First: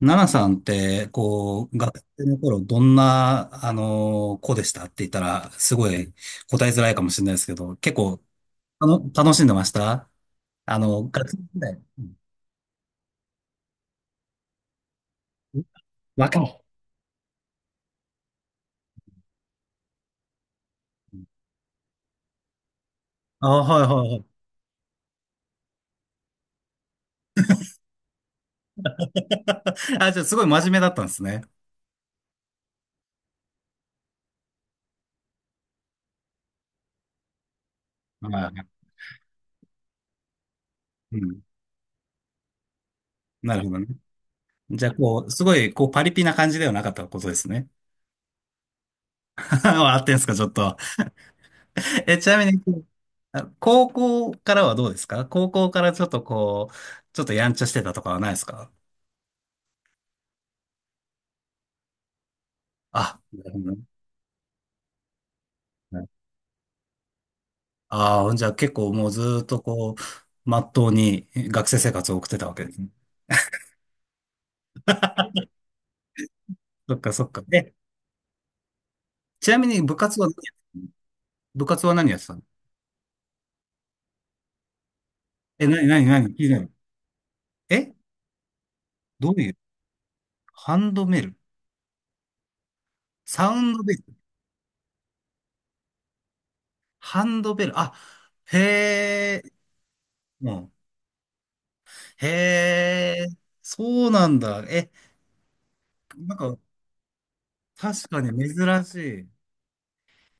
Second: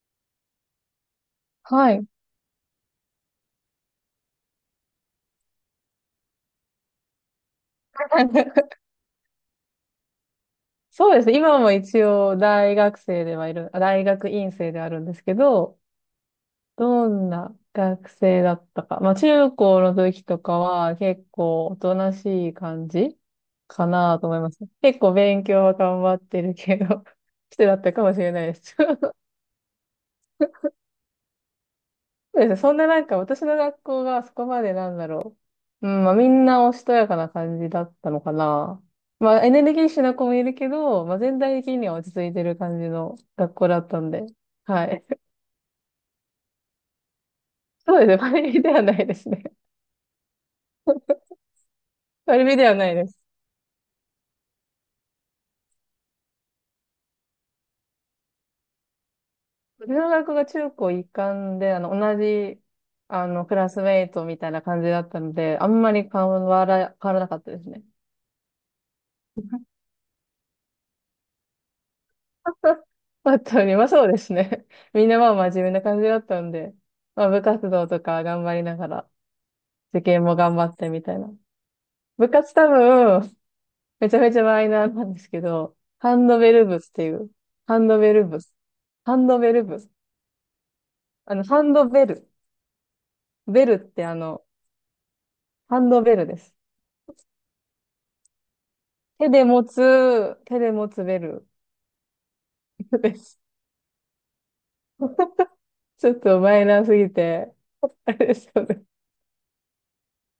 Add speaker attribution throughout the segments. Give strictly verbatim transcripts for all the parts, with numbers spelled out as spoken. Speaker 1: ナナさんって、こう、
Speaker 2: は
Speaker 1: 学
Speaker 2: い。
Speaker 1: 生の頃、どんな、あの、子でしたって言ったら、すごい答えづらいかもしれないですけど、結構、あの、楽しんでましたあの、
Speaker 2: そうです
Speaker 1: 学
Speaker 2: ね。
Speaker 1: 生時
Speaker 2: 今も
Speaker 1: 代。う
Speaker 2: 一
Speaker 1: ん。
Speaker 2: 応大学生ではいる、あ大学院生であるんですけど、
Speaker 1: 若い。
Speaker 2: どんな学生だったか。まあ中高の時とかは結構おとなしい感じ
Speaker 1: あ、は
Speaker 2: か
Speaker 1: いはいは
Speaker 2: なと思い
Speaker 1: い。
Speaker 2: ます。結構勉強は頑張ってるけど、してだったかもしれないです。
Speaker 1: あ、じゃあ、すごい真面目だったんですね。
Speaker 2: そうですね。そんななんか私の学校がそこまでなんだろう。うん、まあみんなおしとやかな感じだったのか
Speaker 1: は
Speaker 2: な。まあエネルギッシュな子もいるけど、ま
Speaker 1: い。
Speaker 2: あ
Speaker 1: う
Speaker 2: 全
Speaker 1: ん。
Speaker 2: 体的には落ち着いてる感じの学
Speaker 1: なる
Speaker 2: 校
Speaker 1: ほど
Speaker 2: だ
Speaker 1: ね。
Speaker 2: ったんで。は
Speaker 1: じゃあ、
Speaker 2: い。
Speaker 1: こう、すごい、こう、パリピな感じではなかったことですね。
Speaker 2: そうですね。パリピではないですね。
Speaker 1: 笑ってんすか、ちょっと。え、ち
Speaker 2: パ
Speaker 1: な
Speaker 2: リ
Speaker 1: み
Speaker 2: ピ
Speaker 1: に、
Speaker 2: ではないです。
Speaker 1: あ、高校からはどうですか？高校からちょっとこう、ちょっとやんちゃしてたとかはないですか？
Speaker 2: 私の学校が中高一貫で、あの、同じ、
Speaker 1: あ、
Speaker 2: あ
Speaker 1: な
Speaker 2: の、
Speaker 1: る
Speaker 2: ク
Speaker 1: ほ
Speaker 2: ラ
Speaker 1: どね。
Speaker 2: スメイトみたいな感じだったので、あんまり変わら、変わらなかったですね。
Speaker 1: ああ、じゃあ結構もうずーっとこう、まっとうに学生生活を送ってたわけです ね。
Speaker 2: 本当に、まあそうですね。みんなまあ真面目な感じだったんで、
Speaker 1: そっかそ
Speaker 2: まあ
Speaker 1: っか。
Speaker 2: 部活
Speaker 1: え、
Speaker 2: 動とか頑張りながら、
Speaker 1: ちなみに部
Speaker 2: 受
Speaker 1: 活
Speaker 2: 験
Speaker 1: は、
Speaker 2: も頑張ってみたいな。
Speaker 1: 部活は何やって
Speaker 2: 部
Speaker 1: たの？
Speaker 2: 活多分、めちゃめちゃマイナーなんですけ
Speaker 1: え、
Speaker 2: ど、
Speaker 1: 何、何、
Speaker 2: ハ
Speaker 1: 何、
Speaker 2: ンド
Speaker 1: 聞い
Speaker 2: ベ
Speaker 1: てな
Speaker 2: ル
Speaker 1: い。
Speaker 2: 部っていう、ハン
Speaker 1: え、
Speaker 2: ドベル部、ハン
Speaker 1: ど
Speaker 2: ド
Speaker 1: うい
Speaker 2: ベ
Speaker 1: う？
Speaker 2: ル部、
Speaker 1: ハンドベ
Speaker 2: あ
Speaker 1: ル？
Speaker 2: の、ハンドベル、
Speaker 1: サウ
Speaker 2: ベ
Speaker 1: ン
Speaker 2: ルっ
Speaker 1: ドベル？
Speaker 2: てあの、ハンドベルです。
Speaker 1: ハンドベル、あ、へ
Speaker 2: 手
Speaker 1: え、
Speaker 2: で持つ、手で
Speaker 1: も
Speaker 2: 持つベル
Speaker 1: うん、へ
Speaker 2: で
Speaker 1: え、
Speaker 2: す。
Speaker 1: そうなんだ。え、
Speaker 2: ちょっ
Speaker 1: なん
Speaker 2: と
Speaker 1: か、
Speaker 2: マイナーすぎて、
Speaker 1: 確
Speaker 2: あ
Speaker 1: か
Speaker 2: れ
Speaker 1: に
Speaker 2: ですよね。
Speaker 1: 珍しい。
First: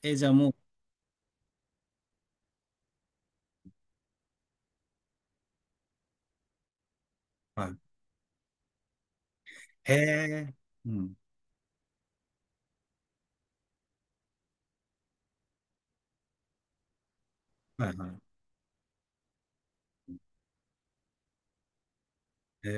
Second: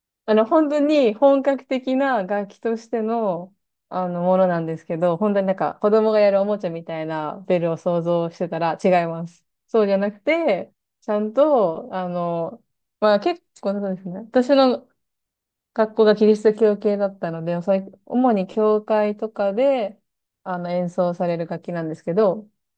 Speaker 1: え、じゃあ
Speaker 2: あの、
Speaker 1: もう、
Speaker 2: 本当に本格的な楽器としての、あの、ものなんですけど、本当になんか子供がやるおもちゃみたいなベ
Speaker 1: は
Speaker 2: ル
Speaker 1: い。
Speaker 2: を想像してたら違います。そうじ
Speaker 1: へ
Speaker 2: ゃなく
Speaker 1: え。
Speaker 2: て、
Speaker 1: う
Speaker 2: ち
Speaker 1: ん。
Speaker 2: ゃんと、あの、まあ結構そうですね。私の学校がキリスト教系だったので、おさ
Speaker 1: は
Speaker 2: い
Speaker 1: いは
Speaker 2: 主
Speaker 1: い。
Speaker 2: に教会とかで、あの、演奏される楽器なんですけど、
Speaker 1: へ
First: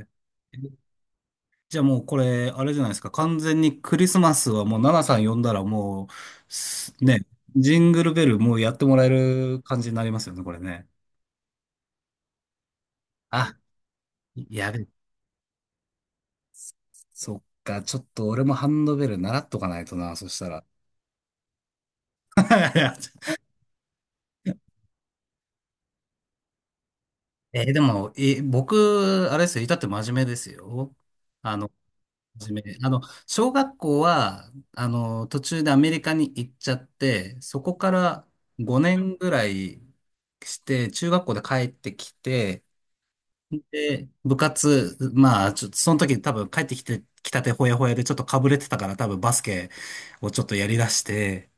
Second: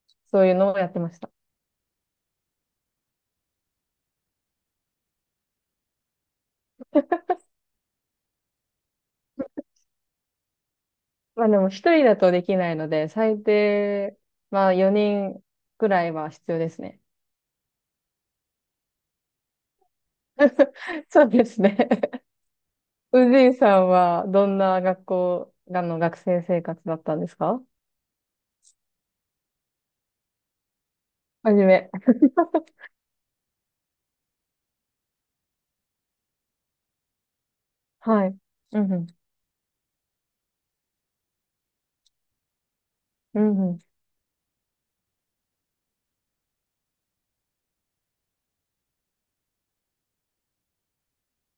Speaker 1: え。
Speaker 2: そういうのをやってました。
Speaker 1: じゃあもうこれ、あれじゃないですか。完全にクリスマスはもう、ナナさん呼んだらもう、すね、ジングルベルもうやってもらえる感じになりますよね、これね。
Speaker 2: まあでも一人だとできないので、最
Speaker 1: あ、
Speaker 2: 低、ま
Speaker 1: や
Speaker 2: あ
Speaker 1: べ、
Speaker 2: よにんくらいは必要ですね。
Speaker 1: そっか。ちょっと俺もハンドベル習っとかないとな、そしたら。
Speaker 2: そうですね。宇 治井さんはど
Speaker 1: いや、
Speaker 2: んな学校がの学生生活だったんですか？
Speaker 1: えーでも、えー僕、あれですよ、至って真面目ですよ。
Speaker 2: は
Speaker 1: あ
Speaker 2: じ
Speaker 1: の
Speaker 2: め。
Speaker 1: 初め、あの、小学校は、あの、途中でアメリカに行っちゃって、そこか
Speaker 2: は
Speaker 1: ら
Speaker 2: い。うん
Speaker 1: 5
Speaker 2: うん。
Speaker 1: 年ぐらいして、中学校で帰ってきて、
Speaker 2: うんうん。
Speaker 1: で、部活、まあ、ちょっと、その時多分帰ってきて、きたてほやほやでちょっとかぶれてたから多分バスケをちょっとやりだして、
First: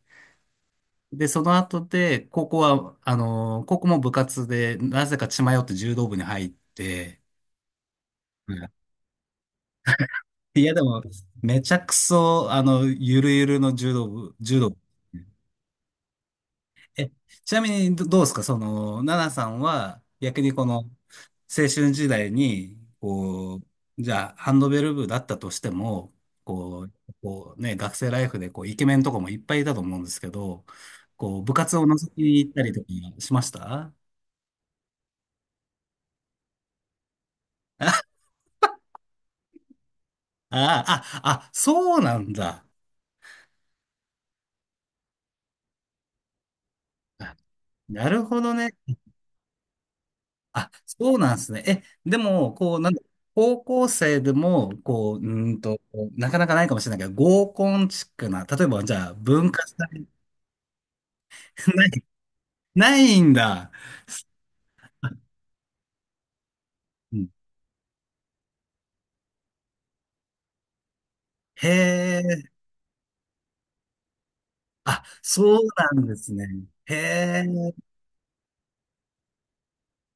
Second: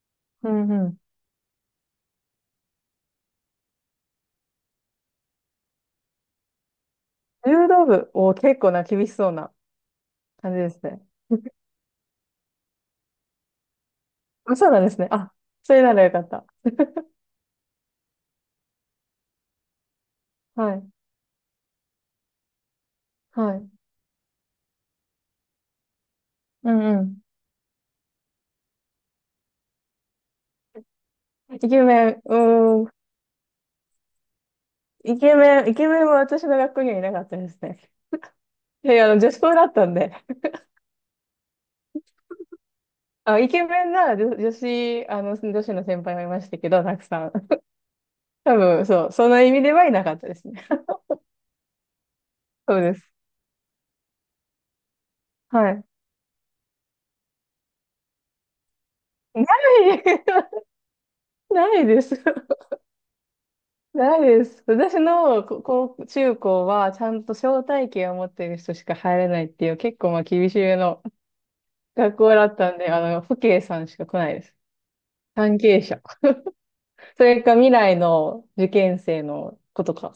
Speaker 2: うんうん。
Speaker 1: で、その後で、高校は、あの、高校も部活で、なぜか血迷って柔道部に入って、
Speaker 2: 柔道部を結構な厳しそうな感じ
Speaker 1: い
Speaker 2: で
Speaker 1: や、
Speaker 2: す
Speaker 1: で
Speaker 2: ね。
Speaker 1: も、めちゃくそ、あの、ゆるゆるの柔道部、
Speaker 2: あ、
Speaker 1: 柔
Speaker 2: そ
Speaker 1: 道
Speaker 2: う
Speaker 1: 部。
Speaker 2: なんですね。あ、それならよかった。
Speaker 1: え、ちなみにど、どうですかその、ナナさんは、逆にこ
Speaker 2: はい。
Speaker 1: の、青春時代に、こ
Speaker 2: はい。
Speaker 1: う、じゃあ、ハンドベル部だったとしても、
Speaker 2: う
Speaker 1: こう、
Speaker 2: んうん。
Speaker 1: こうね、学生ライフで、こう、イケメンとかもいっぱいいたと思うんですけど、こう、部
Speaker 2: イ
Speaker 1: 活
Speaker 2: ケ
Speaker 1: を
Speaker 2: メ
Speaker 1: 覗き
Speaker 2: ン、う
Speaker 1: に行ったりと
Speaker 2: ー
Speaker 1: か
Speaker 2: ん。
Speaker 1: しました？
Speaker 2: イケメン、イケメンは私の学校にはいなかったですね。
Speaker 1: あ。
Speaker 2: いやいや、あの、女子校だったんで。
Speaker 1: あ、あ、あ、そうなんだ。
Speaker 2: あ、イケメンなら女女子、あの、女子の先輩はいましたけど、たくさん。
Speaker 1: あ、なるほど
Speaker 2: 多
Speaker 1: ね。
Speaker 2: 分、そう、その意味ではいなかったですね。
Speaker 1: あ、そうなんですね。え、でも、こ
Speaker 2: そ
Speaker 1: う、
Speaker 2: う
Speaker 1: なん
Speaker 2: で
Speaker 1: だ、
Speaker 2: す。
Speaker 1: 高校生でも、こう、うーん
Speaker 2: は
Speaker 1: と、
Speaker 2: い。
Speaker 1: なかなかないかもしれないけど、合コンチックな、例えば、じゃあ、
Speaker 2: な
Speaker 1: 文化祭、
Speaker 2: い な
Speaker 1: な
Speaker 2: い
Speaker 1: い、
Speaker 2: です。
Speaker 1: ないんだ。
Speaker 2: ないです。私
Speaker 1: あ、
Speaker 2: のこ高中高は、ちゃ
Speaker 1: う
Speaker 2: ん
Speaker 1: ん、
Speaker 2: と招待券を持ってる人しか入れないっていう、結構まあ厳しめの
Speaker 1: へ
Speaker 2: 学校
Speaker 1: え、
Speaker 2: だったんで、あの、父兄さんしか来ないです。
Speaker 1: あ、そ
Speaker 2: 関
Speaker 1: う
Speaker 2: 係
Speaker 1: な
Speaker 2: 者。
Speaker 1: んですね。へ
Speaker 2: それ
Speaker 1: え、
Speaker 2: か未来の受験生の子とか。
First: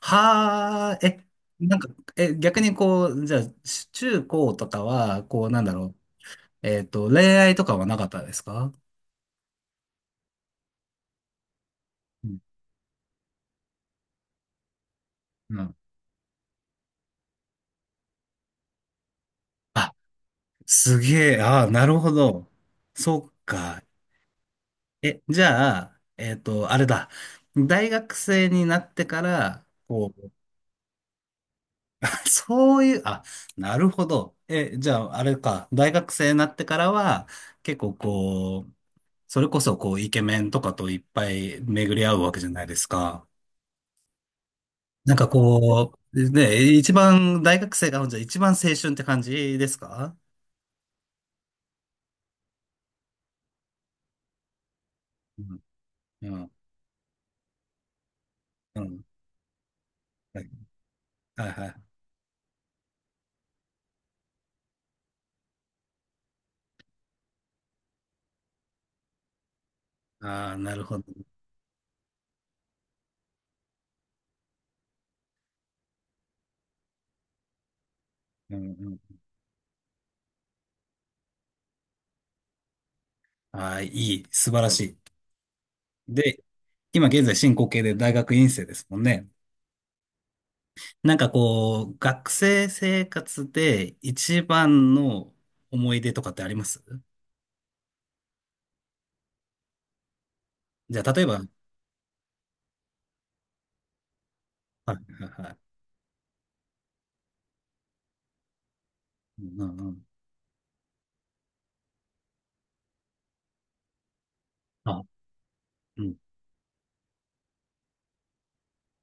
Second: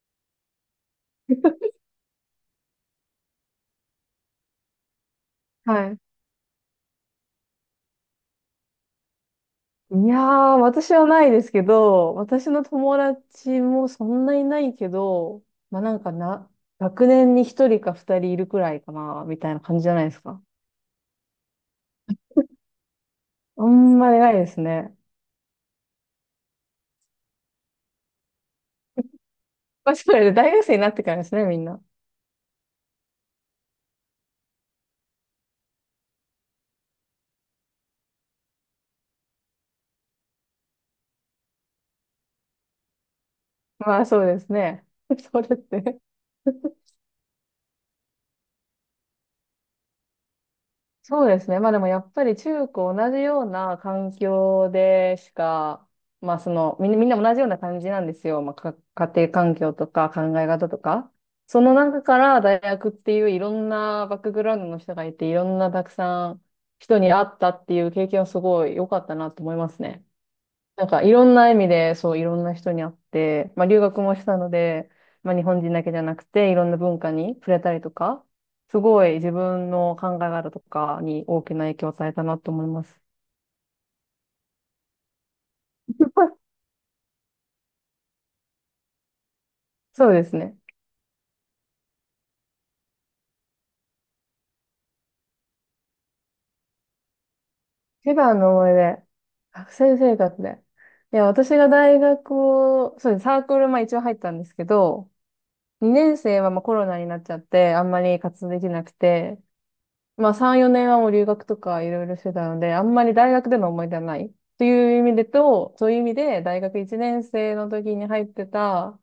Speaker 1: はあ、え、なんか、え、逆にこう、じゃあ、し中高とかは、こう、なんだろ
Speaker 2: は
Speaker 1: う、
Speaker 2: い。
Speaker 1: えっと、恋愛とかはなかったですか？
Speaker 2: いやー、私はないですけど、
Speaker 1: うん。
Speaker 2: 私の友達もそんなにないけど、
Speaker 1: うん。
Speaker 2: まあなんかな、学年に一人か二人いるくらいかな、みたいな感じじ
Speaker 1: あ、
Speaker 2: ゃないですか。
Speaker 1: すげえ、ああ、なるほど。そっ
Speaker 2: あ
Speaker 1: か。
Speaker 2: んまりないですね。
Speaker 1: え、じゃあ、えっと、あれだ。大学生になってから、
Speaker 2: まあ、そ
Speaker 1: こ
Speaker 2: れ
Speaker 1: う、
Speaker 2: で大学生になってからですね、みんな。
Speaker 1: そういう、あ、なるほど。え、じゃあ、あれか。大学生になってからは、結構こう、それこそこう、イケメンとかといっぱい巡り合うわけじゃないですか。
Speaker 2: まあそうですね。
Speaker 1: なんか
Speaker 2: それっ
Speaker 1: こ
Speaker 2: て
Speaker 1: う、ね、一番、大学生が、じゃあ一番青春って感じですか？
Speaker 2: そうですね。まあでもやっぱり中高同じような環境でし
Speaker 1: うん、
Speaker 2: か、ま
Speaker 1: う
Speaker 2: あそ
Speaker 1: ん、
Speaker 2: の、みんな、みんな同じような感じなんですよ。まあか
Speaker 1: うん。
Speaker 2: 家庭環境とか考
Speaker 1: は
Speaker 2: え
Speaker 1: い、
Speaker 2: 方とか。
Speaker 1: はい。
Speaker 2: そ
Speaker 1: はい。
Speaker 2: の中から大学っていういろんなバックグラウンドの人がいて、いろんなたくさん人に会ったっていう経験はすごい良かったなと思いますね。
Speaker 1: ああ、なる
Speaker 2: なん
Speaker 1: ほ
Speaker 2: か
Speaker 1: ど。
Speaker 2: いろんな意味で、そう、いろんな人に会って、まあ留学もしたので、まあ日本人だけじゃなくて、いろんな文化に触れたりとか、
Speaker 1: うん、
Speaker 2: す
Speaker 1: う
Speaker 2: ごい
Speaker 1: ん。
Speaker 2: 自分の考え方とかに大きな影響を与えたなと思います。
Speaker 1: ああ、いい。素晴らしい。で、今現在進行形で大学院生ですもんね。
Speaker 2: そうですね。
Speaker 1: なんかこう、学生生活で一番の思い出とかってあります？
Speaker 2: 一番の思い出、学生生活で。
Speaker 1: じゃあ、
Speaker 2: い
Speaker 1: 例
Speaker 2: や、
Speaker 1: えば、はい。
Speaker 2: 私が大学を、そうです、サークル、まあ一応入ったんですけ
Speaker 1: はい
Speaker 2: ど、
Speaker 1: はい。
Speaker 2: にねん生はまあコロナになっちゃって、あんまり活動できなくて、
Speaker 1: うんうんうん。
Speaker 2: まあさん、よねんはもう留学とかいろいろしてたので、あんまり大学での思い出はない。という意
Speaker 1: あ、
Speaker 2: 味でと、そういう意
Speaker 1: う
Speaker 2: 味
Speaker 1: ん。
Speaker 2: で大学いちねん生の時に入ってた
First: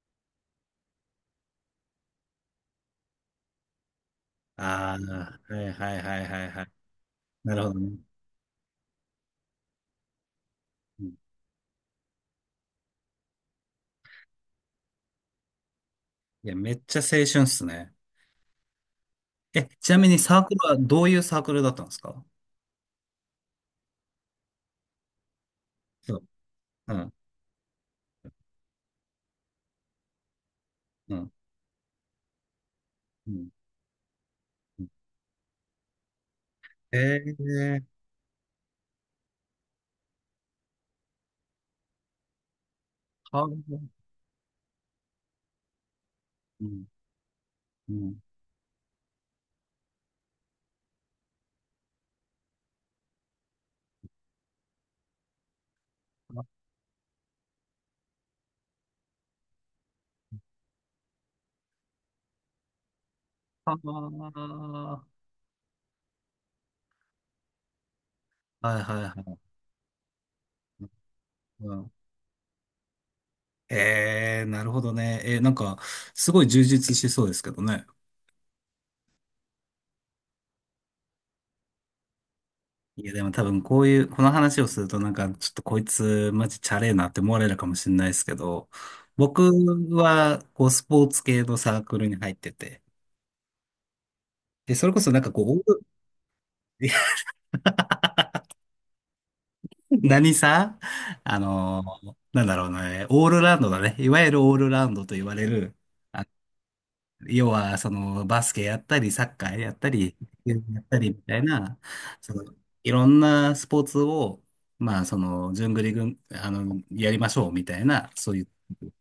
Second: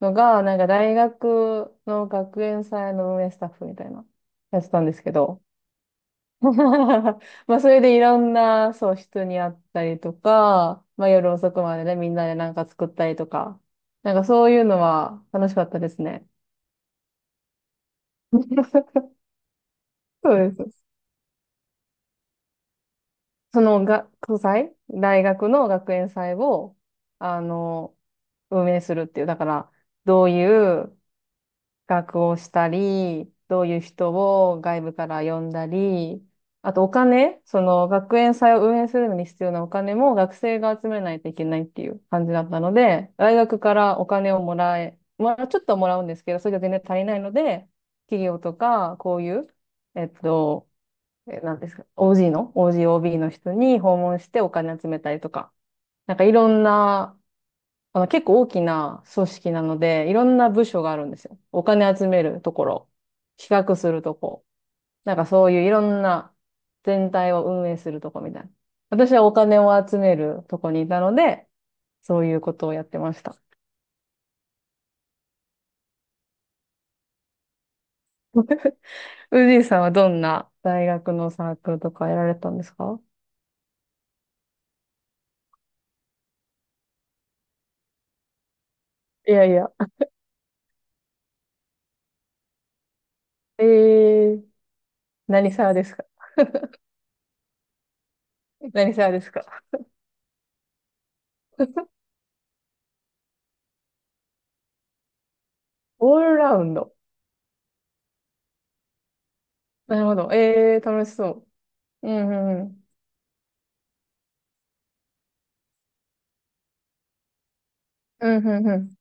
Speaker 2: のが、なんか大学の学園祭の運営スタッフみたいなやつなたんで
Speaker 1: あ
Speaker 2: すけど。
Speaker 1: あ、はいはいはいはいはい。な
Speaker 2: まあ
Speaker 1: る
Speaker 2: そ
Speaker 1: ほど
Speaker 2: れで
Speaker 1: ね。
Speaker 2: いろんな、そう、人に会ったりとか、
Speaker 1: う
Speaker 2: まあ
Speaker 1: ん。
Speaker 2: 夜遅くまでね、みんなでなんか作ったりとか、なんかそういうのは楽しかったですね。
Speaker 1: いや、めっちゃ青春っすね。え、ちなみに
Speaker 2: そ
Speaker 1: サーク
Speaker 2: う
Speaker 1: ル
Speaker 2: で
Speaker 1: は
Speaker 2: す。
Speaker 1: どういうサークルだったんですか？
Speaker 2: その学祭、大学の学園
Speaker 1: そう。
Speaker 2: 祭を、
Speaker 1: うん、
Speaker 2: あの、運営するっていう。だから、どういう
Speaker 1: うん、
Speaker 2: 学をしたり、
Speaker 1: うん。
Speaker 2: どういう人を外
Speaker 1: うん。
Speaker 2: 部から呼んだり、あとお
Speaker 1: え
Speaker 2: 金、そ
Speaker 1: ー、
Speaker 2: の学園祭を運営するのに必要なお金も学生が集めないといけないっていう感じだったので、大
Speaker 1: は、う
Speaker 2: 学からお金をもらえ、まあ、ちょっとはもらうんですけど、それが全然
Speaker 1: ん、
Speaker 2: 足りないので、
Speaker 1: うん。
Speaker 2: 企業とか、こういう、えっと、え、なんですか、オージー の、オージーオービー の人に訪問してお金集めたりとか、なんかいろんな、あの結構大きな組織なので、いろんな部署があるんですよ。お金集めるところ、企画すると
Speaker 1: あ
Speaker 2: こ、なんかそういういろんな全体を運営するとこみたいな。
Speaker 1: あ、はいは
Speaker 2: 私
Speaker 1: い
Speaker 2: はお
Speaker 1: はい。
Speaker 2: 金を集めるとこにいたので、
Speaker 1: うん。
Speaker 2: そういうことをやってました。
Speaker 1: えー、なるほどね。えー、なんか、すごい充実しそうですけどね。
Speaker 2: ウジーさんはどんな大学のサークルとかやられたんですか？
Speaker 1: いや、でも多分こういう、この話をするとなんか、ちょっとこいつマジチャレーなって思われるかもしれないですけど、
Speaker 2: い
Speaker 1: 僕
Speaker 2: やいや。
Speaker 1: は、こう、スポーツ系のサークルに入ってて、
Speaker 2: えー、
Speaker 1: で、それこそなんかこう、
Speaker 2: 何サー
Speaker 1: オ
Speaker 2: で
Speaker 1: ー
Speaker 2: すか？
Speaker 1: ル。
Speaker 2: 何サーですか？
Speaker 1: 何さ、あのーなんだろうね、オールラウンドだね。いわゆるオールラウンドと言われる、
Speaker 2: オールラウンド。
Speaker 1: 要は、その、バスケやったり、サッカーやった
Speaker 2: なる
Speaker 1: り、
Speaker 2: ほど。
Speaker 1: 野球
Speaker 2: ええ
Speaker 1: やっ
Speaker 2: ー、
Speaker 1: た
Speaker 2: 楽
Speaker 1: り
Speaker 2: し
Speaker 1: みたい
Speaker 2: そ
Speaker 1: な、
Speaker 2: う。うんう
Speaker 1: その、
Speaker 2: んうん。
Speaker 1: いろんなスポーツを、まあ、その、順繰りぐんあの、やりましょうみたいな、
Speaker 2: う
Speaker 1: そうい
Speaker 2: ん
Speaker 1: う。
Speaker 2: うん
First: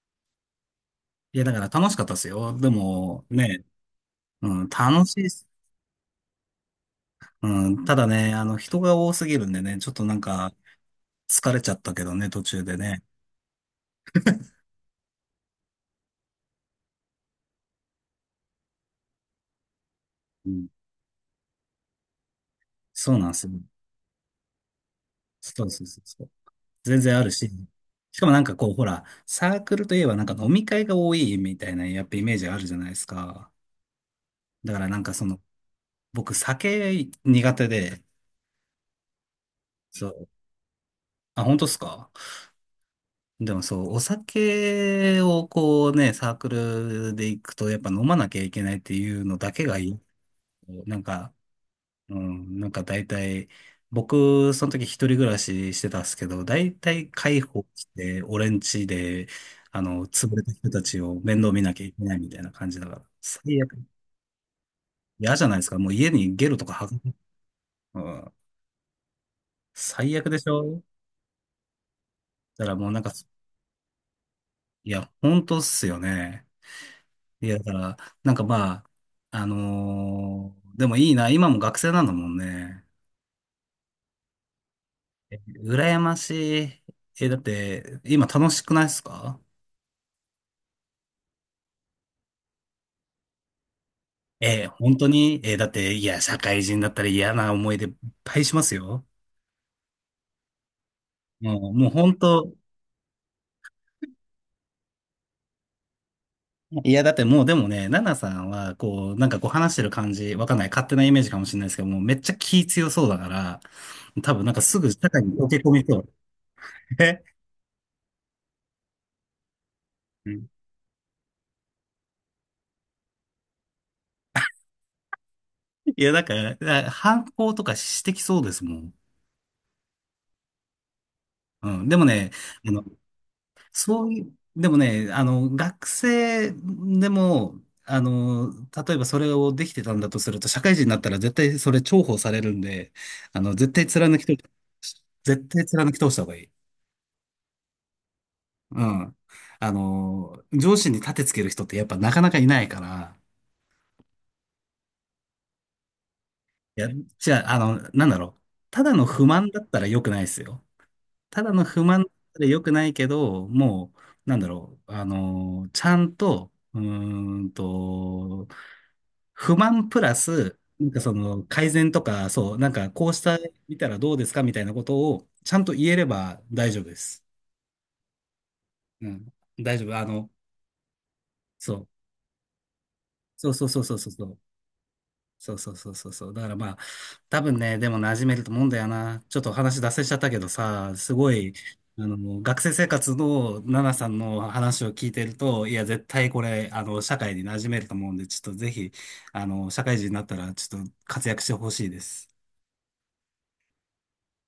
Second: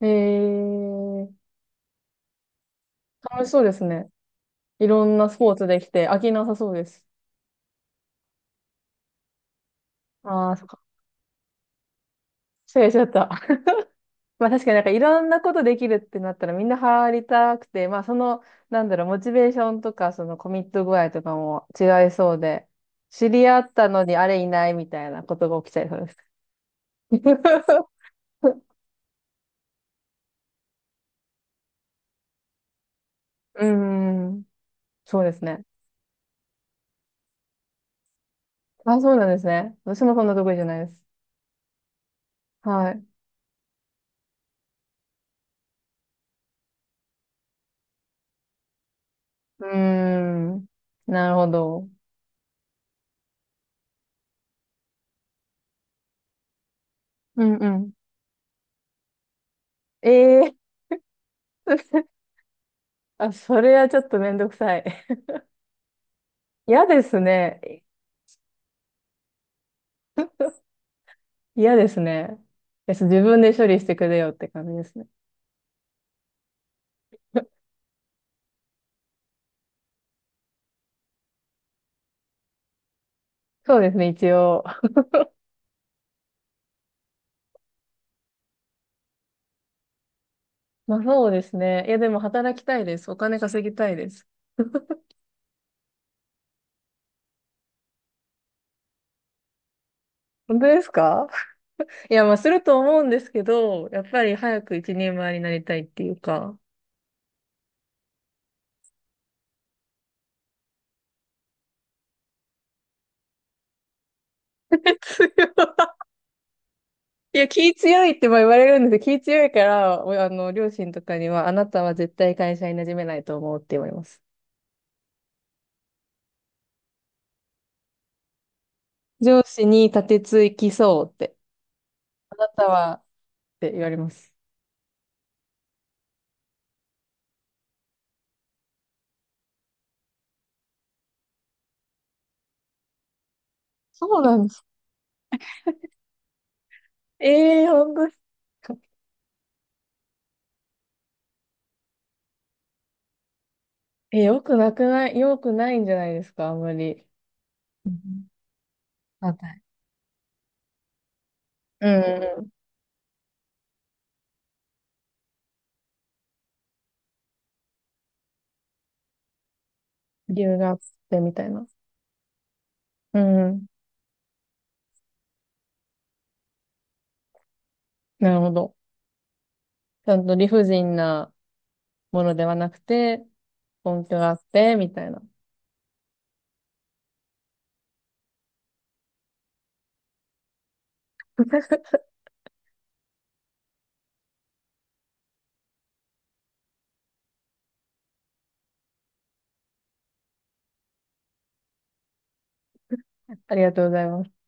Speaker 2: うん。ええー、
Speaker 1: いや、だから楽しかったですよ。でも、
Speaker 2: 楽しそ
Speaker 1: ね、
Speaker 2: うですね。
Speaker 1: うん、
Speaker 2: いろ
Speaker 1: 楽
Speaker 2: ん
Speaker 1: しい
Speaker 2: な
Speaker 1: っ
Speaker 2: ス
Speaker 1: す。
Speaker 2: ポーツできて飽きなさそうです。
Speaker 1: うん、ただね、あの、人が多すぎるんでね、ちょっとなん
Speaker 2: あ
Speaker 1: か、
Speaker 2: あ、そっか。
Speaker 1: 疲れちゃったけどね、途中で
Speaker 2: 失礼しち
Speaker 1: ね。
Speaker 2: ゃった。まあ確かになんかいろんなことできるってなったらみんな入りたくて、まあその、なんだろう、モチベーションとかそのコ
Speaker 1: う
Speaker 2: ミ
Speaker 1: ん、
Speaker 2: ット具合とかも違いそうで、
Speaker 1: そうな
Speaker 2: 知
Speaker 1: んです
Speaker 2: り
Speaker 1: よ。
Speaker 2: 合ったのにあれいないみたいなことが
Speaker 1: そう
Speaker 2: 起きちゃ
Speaker 1: そう
Speaker 2: いそう
Speaker 1: そ
Speaker 2: です。
Speaker 1: う。全然あるし、しかもなんかこう、ほら、サークルといえばなんか飲み会が多いみたいな、やっぱイメージあるじゃないですか。
Speaker 2: うーん、
Speaker 1: だからなんか
Speaker 2: そう
Speaker 1: そ
Speaker 2: で
Speaker 1: の、
Speaker 2: すね。
Speaker 1: 僕酒苦手で、
Speaker 2: あ、そうなんですね。私
Speaker 1: そ
Speaker 2: もそん
Speaker 1: う。
Speaker 2: な得意じゃないです。
Speaker 1: あ、本当っすか？
Speaker 2: はい。
Speaker 1: でもそう、お酒をこうね、サークルで行くとやっぱ飲まなきゃいけないっていうのだけ
Speaker 2: うー
Speaker 1: がいい。
Speaker 2: ん。
Speaker 1: なん
Speaker 2: な
Speaker 1: か、
Speaker 2: るほど。
Speaker 1: うん、なんか大体、僕、その時一人暮らししてたんですけど、大体介
Speaker 2: うん
Speaker 1: 抱
Speaker 2: う
Speaker 1: し
Speaker 2: ん。
Speaker 1: て、俺ん家で、あの、
Speaker 2: え
Speaker 1: 潰れた
Speaker 2: え
Speaker 1: 人たちを面倒見なきゃいけない みたいな感じだから、
Speaker 2: あ、
Speaker 1: 最
Speaker 2: それは
Speaker 1: 悪。
Speaker 2: ちょっとめんどくさい。
Speaker 1: 嫌じゃないですか。もう家にゲロとか
Speaker 2: 嫌
Speaker 1: 吐
Speaker 2: で
Speaker 1: く。
Speaker 2: すね。
Speaker 1: うん、最悪でしょ？
Speaker 2: 嫌ですね。
Speaker 1: だからもう
Speaker 2: で
Speaker 1: なん
Speaker 2: す
Speaker 1: か、
Speaker 2: 自分で処理してくれよって感じで
Speaker 1: い
Speaker 2: すね。
Speaker 1: や、本当っすよね。いや、だから、なんかまあ、あのーでもいいな。今も学生なんだもんね。
Speaker 2: そうですね、一応。
Speaker 1: 羨ましい。え、だって、今楽しくないっすか？
Speaker 2: まあそうですね。いや、でも働きたいです。お金稼ぎたいです。
Speaker 1: ええ、本当に、ええ、だって、いや、社会人だったら嫌な思い出いっぱいしますよ。
Speaker 2: 本当ですか？
Speaker 1: もう、もう
Speaker 2: い
Speaker 1: 本
Speaker 2: や、まあす
Speaker 1: 当、
Speaker 2: ると思うんですけど、やっぱり早く一人前になりたいっていうか。
Speaker 1: いや、だってもうでもね、ナナさんは、こう、なんかこう話してる感じ、わかんない、勝手なイメージかもしれないですけど、もうめっちゃ気強そうだから、多分なんかすぐ 社会
Speaker 2: 強い
Speaker 1: に溶け込みそう。え。
Speaker 2: いや、気強いってまあ言われるんですけど、気強いから、おあ
Speaker 1: うん。
Speaker 2: の、両親とかには、あなたは絶対会社に馴染めないと思うって言われます。
Speaker 1: いや、だから、だから反抗とかしてきそうですもん。
Speaker 2: 上司に立てつきそうって、
Speaker 1: うん。でもね、
Speaker 2: あなた
Speaker 1: あの
Speaker 2: はって言われ
Speaker 1: そ
Speaker 2: ま
Speaker 1: うい
Speaker 2: す。
Speaker 1: う、でもね、あの、学生でも、あの、例えばそれをできてたんだとすると、社会人になったら絶対それ重宝されるんで、あの、絶対
Speaker 2: そ
Speaker 1: 貫
Speaker 2: う
Speaker 1: き通、
Speaker 2: なんです。
Speaker 1: 絶対貫き通した方がいい。
Speaker 2: ええー、本当ですか。
Speaker 1: うん。あの、上司に立てつける人ってやっぱなかなかいないから、
Speaker 2: え、よくなくない、よくないんじゃないですか、あんま
Speaker 1: いや、
Speaker 2: り。
Speaker 1: じゃあ、あの、
Speaker 2: う
Speaker 1: なんだ
Speaker 2: ん。
Speaker 1: ろう。ただの不
Speaker 2: 反
Speaker 1: 満だ
Speaker 2: 対
Speaker 1: ったら良くないですよ。ただの不
Speaker 2: うん
Speaker 1: 満
Speaker 2: う
Speaker 1: で良
Speaker 2: ん。
Speaker 1: くないけど、もう、なんだろう、あの、ちゃんと、うーんと、不満プラ
Speaker 2: 理
Speaker 1: ス、
Speaker 2: 由があっ
Speaker 1: なんかそ
Speaker 2: てみ
Speaker 1: の
Speaker 2: たいな。
Speaker 1: 改善とか、そう、なんかこうし
Speaker 2: う
Speaker 1: た
Speaker 2: ん。
Speaker 1: 見たらどうですかみたいなことをちゃんと言えれば大丈夫です。
Speaker 2: なるほど。
Speaker 1: うん。大丈夫。あ
Speaker 2: ちゃん
Speaker 1: の、
Speaker 2: と理不尽な
Speaker 1: そう。
Speaker 2: ものではなくて、
Speaker 1: そうそうそうそう
Speaker 2: 根拠
Speaker 1: そ
Speaker 2: があ
Speaker 1: う。
Speaker 2: って、みたいな。
Speaker 1: そうそうそうそうそう。だからまあ、多分ね、でも馴染めると思うんだよな。ちょっとお話脱線しちゃったけどさ、すごい、あの、学生生活のナナさんの話を聞いてると、いや、絶対これ、あの、社会に馴染めると思うんで、ちょっとぜひ、あの、社会人になったら、ちょっと活躍してほしいです。
Speaker 2: ありがとうございます。